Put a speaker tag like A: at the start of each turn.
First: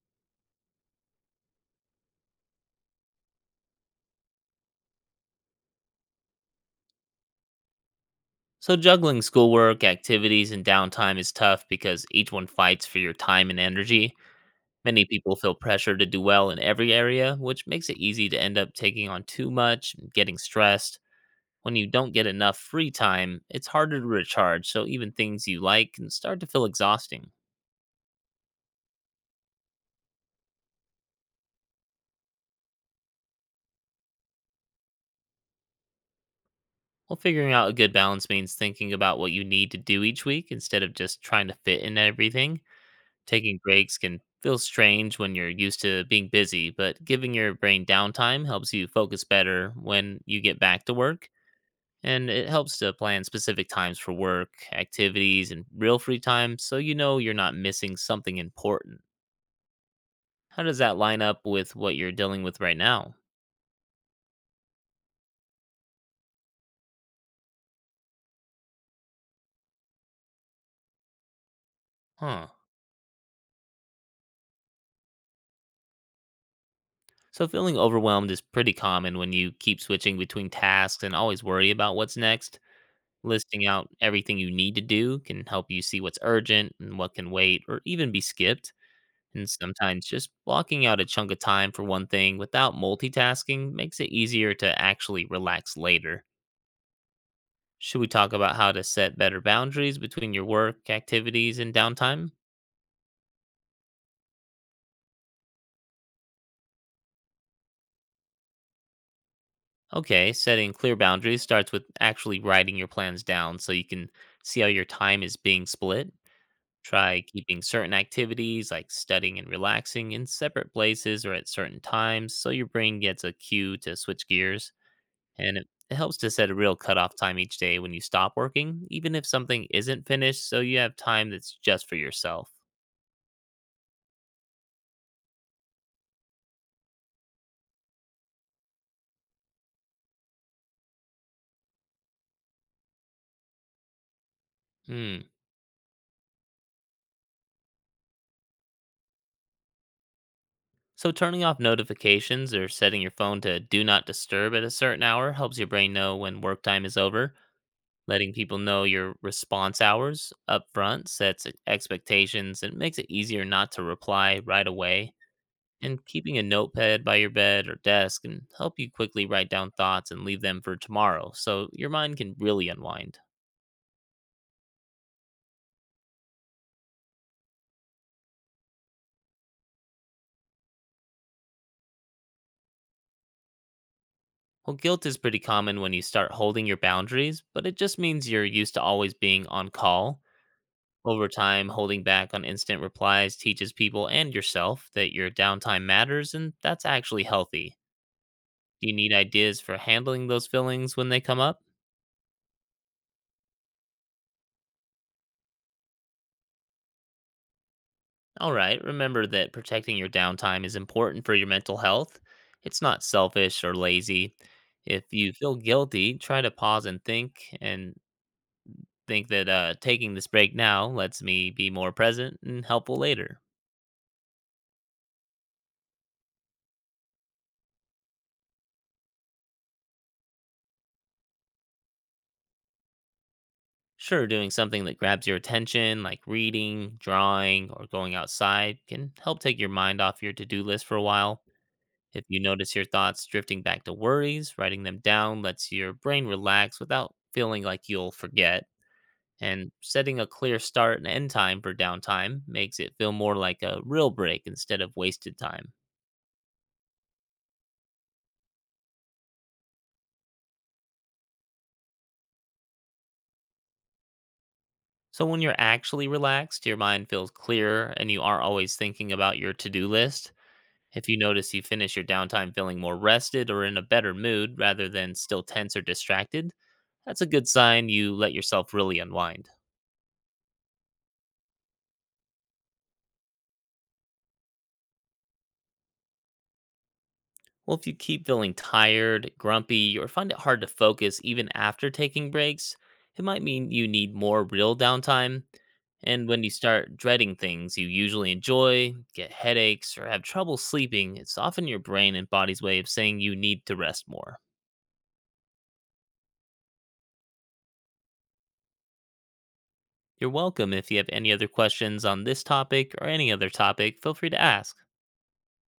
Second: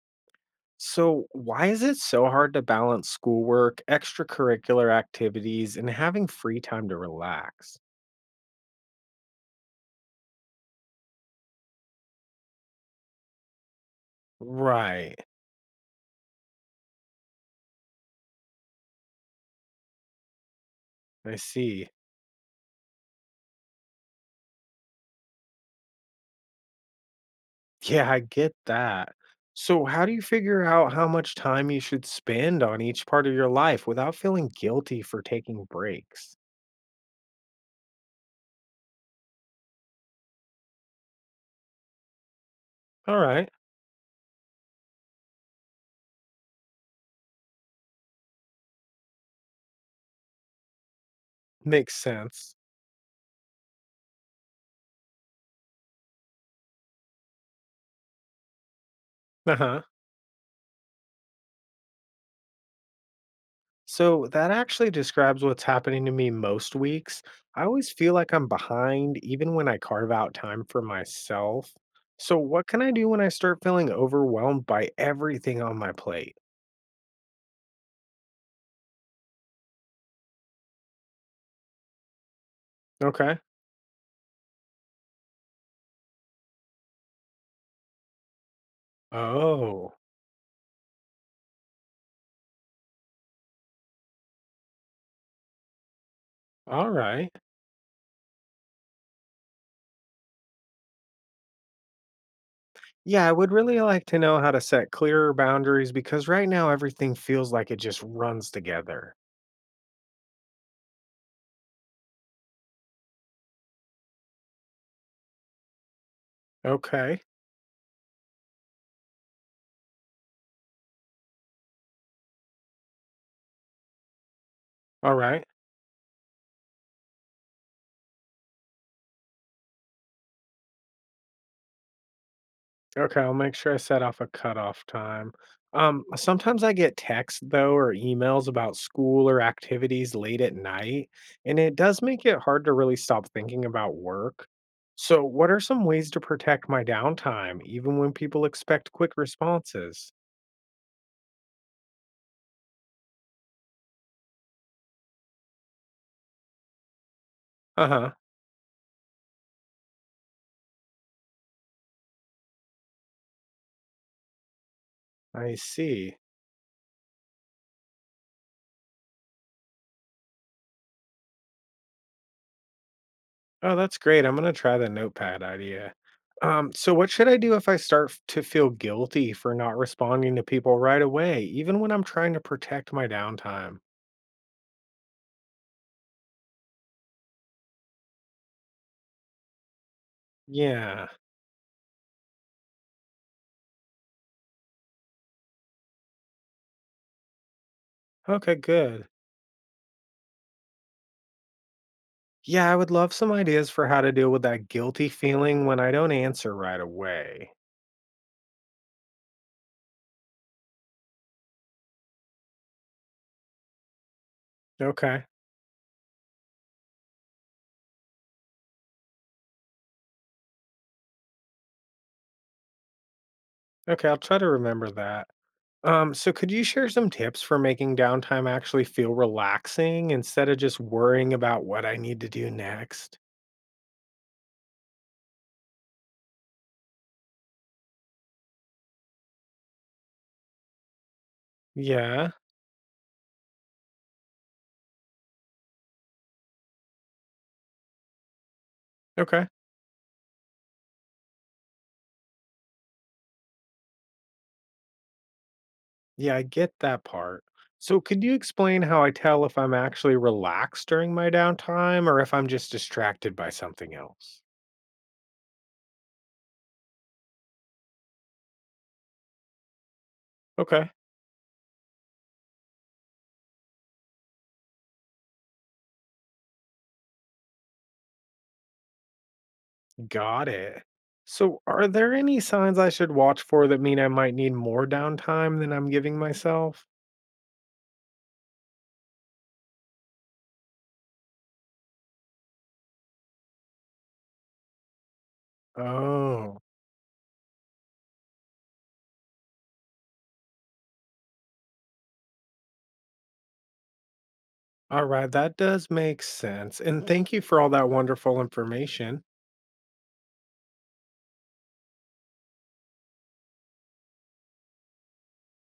A: So, why is it so hard to balance schoolwork, extracurricular activities, and having free time to relax?
B: So, juggling schoolwork, activities, and downtime is tough because each one fights for your time and energy. Many
A: Right.
B: people feel pressure to do well in every area, which makes it easy to end up taking on too much and getting stressed.
A: I
B: When you
A: see.
B: don't get enough free time, it's harder to recharge, so even things you like can start to feel exhausting.
A: Yeah, I get that. So, how do you figure out how much time you should spend on each part of your life without feeling guilty for taking breaks?
B: Well, figuring out a good balance means thinking about what you need to do each week instead of just trying to fit in everything.
A: All right.
B: Taking breaks can feel strange when you're used to being busy, but giving your brain downtime helps you focus better when you get back to work.
A: Makes
B: And it
A: sense.
B: helps to plan specific times for work, activities, and real free time so you know you're not missing something important.
A: Uh huh.
B: How does that line up with what you're dealing with right now?
A: So that actually describes what's happening to me most weeks. I always feel like I'm behind, even when I carve out time for myself. So,
B: Huh.
A: what can I do when I start feeling overwhelmed by everything on my plate?
B: So, feeling overwhelmed is pretty common when you keep switching between tasks and always worry about what's next.
A: Okay.
B: Listing out everything you need to do can help you see what's urgent and what can wait or even be skipped. And
A: Oh,
B: sometimes just blocking out a chunk of time for one thing without multitasking makes it easier to actually relax later.
A: all right.
B: Should we talk about how to set better boundaries between your work, activities, and downtime?
A: Yeah, I would really like to know how to set clearer boundaries because right now everything feels like it just runs together.
B: Okay, setting clear boundaries starts with actually writing your plans down so you can see how your time is being split.
A: Okay.
B: Try keeping certain activities like studying and relaxing in separate places or at certain times so your brain gets a cue to switch gears.
A: All right.
B: And it helps to set a real cutoff time each day when you stop working, even if something isn't finished, so you have time that's just for yourself.
A: Okay, I'll make sure I set off a cutoff time. Sometimes I get texts though or emails about school or activities late at night, and it does make it hard to really stop thinking about work.
B: Hmm.
A: So, what are some ways to protect my downtime, even when people expect quick responses?
B: So, turning off notifications or setting your phone to do not disturb at a certain hour helps your brain know when work time is over.
A: Uh huh.
B: Letting people know your response hours up front sets expectations and makes it easier not to reply right away.
A: I
B: And
A: see.
B: keeping a notepad by your bed or desk can help you quickly write down thoughts and leave them for tomorrow, so your mind can really unwind.
A: Oh, that's great. I'm gonna try the notepad idea. So what should I do if I start to feel guilty for not responding to people right away, even when I'm trying to protect my downtime?
B: Well, guilt is pretty common when you start holding your boundaries, but it just means you're used to always being on call.
A: Yeah.
B: Over time, holding back on instant replies teaches people and yourself that your downtime matters, and that's actually healthy.
A: Okay,
B: Do you
A: good.
B: need ideas for handling those feelings when they come up?
A: Yeah, I would love some ideas for how to deal with that guilty feeling when I don't answer right away.
B: All right, remember that protecting your downtime is important for your mental health. It's not selfish or lazy. If
A: Okay.
B: you feel guilty, try to pause and think that taking this break now lets me be more present and helpful later.
A: Okay, I'll try to remember that. So could you share some tips for making downtime actually feel relaxing instead of just worrying about what I need to do next?
B: Sure, doing something that grabs your attention, like reading, drawing, or going outside, can help take your mind off your to do list for a while. If
A: Yeah.
B: you notice your thoughts drifting back to worries, writing them down lets your brain relax without feeling like you'll forget.
A: Okay.
B: And setting a clear start and end time for downtime makes it feel more like a real break instead of wasted time.
A: Yeah, I get that part. So could you explain how I tell if I'm actually relaxed during my downtime or if I'm just distracted by something else?
B: So when you're actually relaxed, your mind feels clearer and you aren't always thinking about your to do list.
A: Okay.
B: If you notice you finish your downtime feeling more rested or in a better mood rather than still tense or distracted, that's a good sign you let yourself really unwind.
A: Got it. So, are there any signs I should watch for that mean I might need more downtime than I'm giving myself?
B: Well, if you keep feeling tired, grumpy, or find it hard to focus even after taking breaks, it might mean you need more real downtime. And when you
A: Oh,
B: start dreading things you usually enjoy, get headaches, or have trouble sleeping, it's often your brain and body's way of saying you need to rest more.
A: all right. That does make sense. And thank you for all that wonderful information.
B: You're welcome. If you have any other questions on this topic or any other topic, feel free to ask.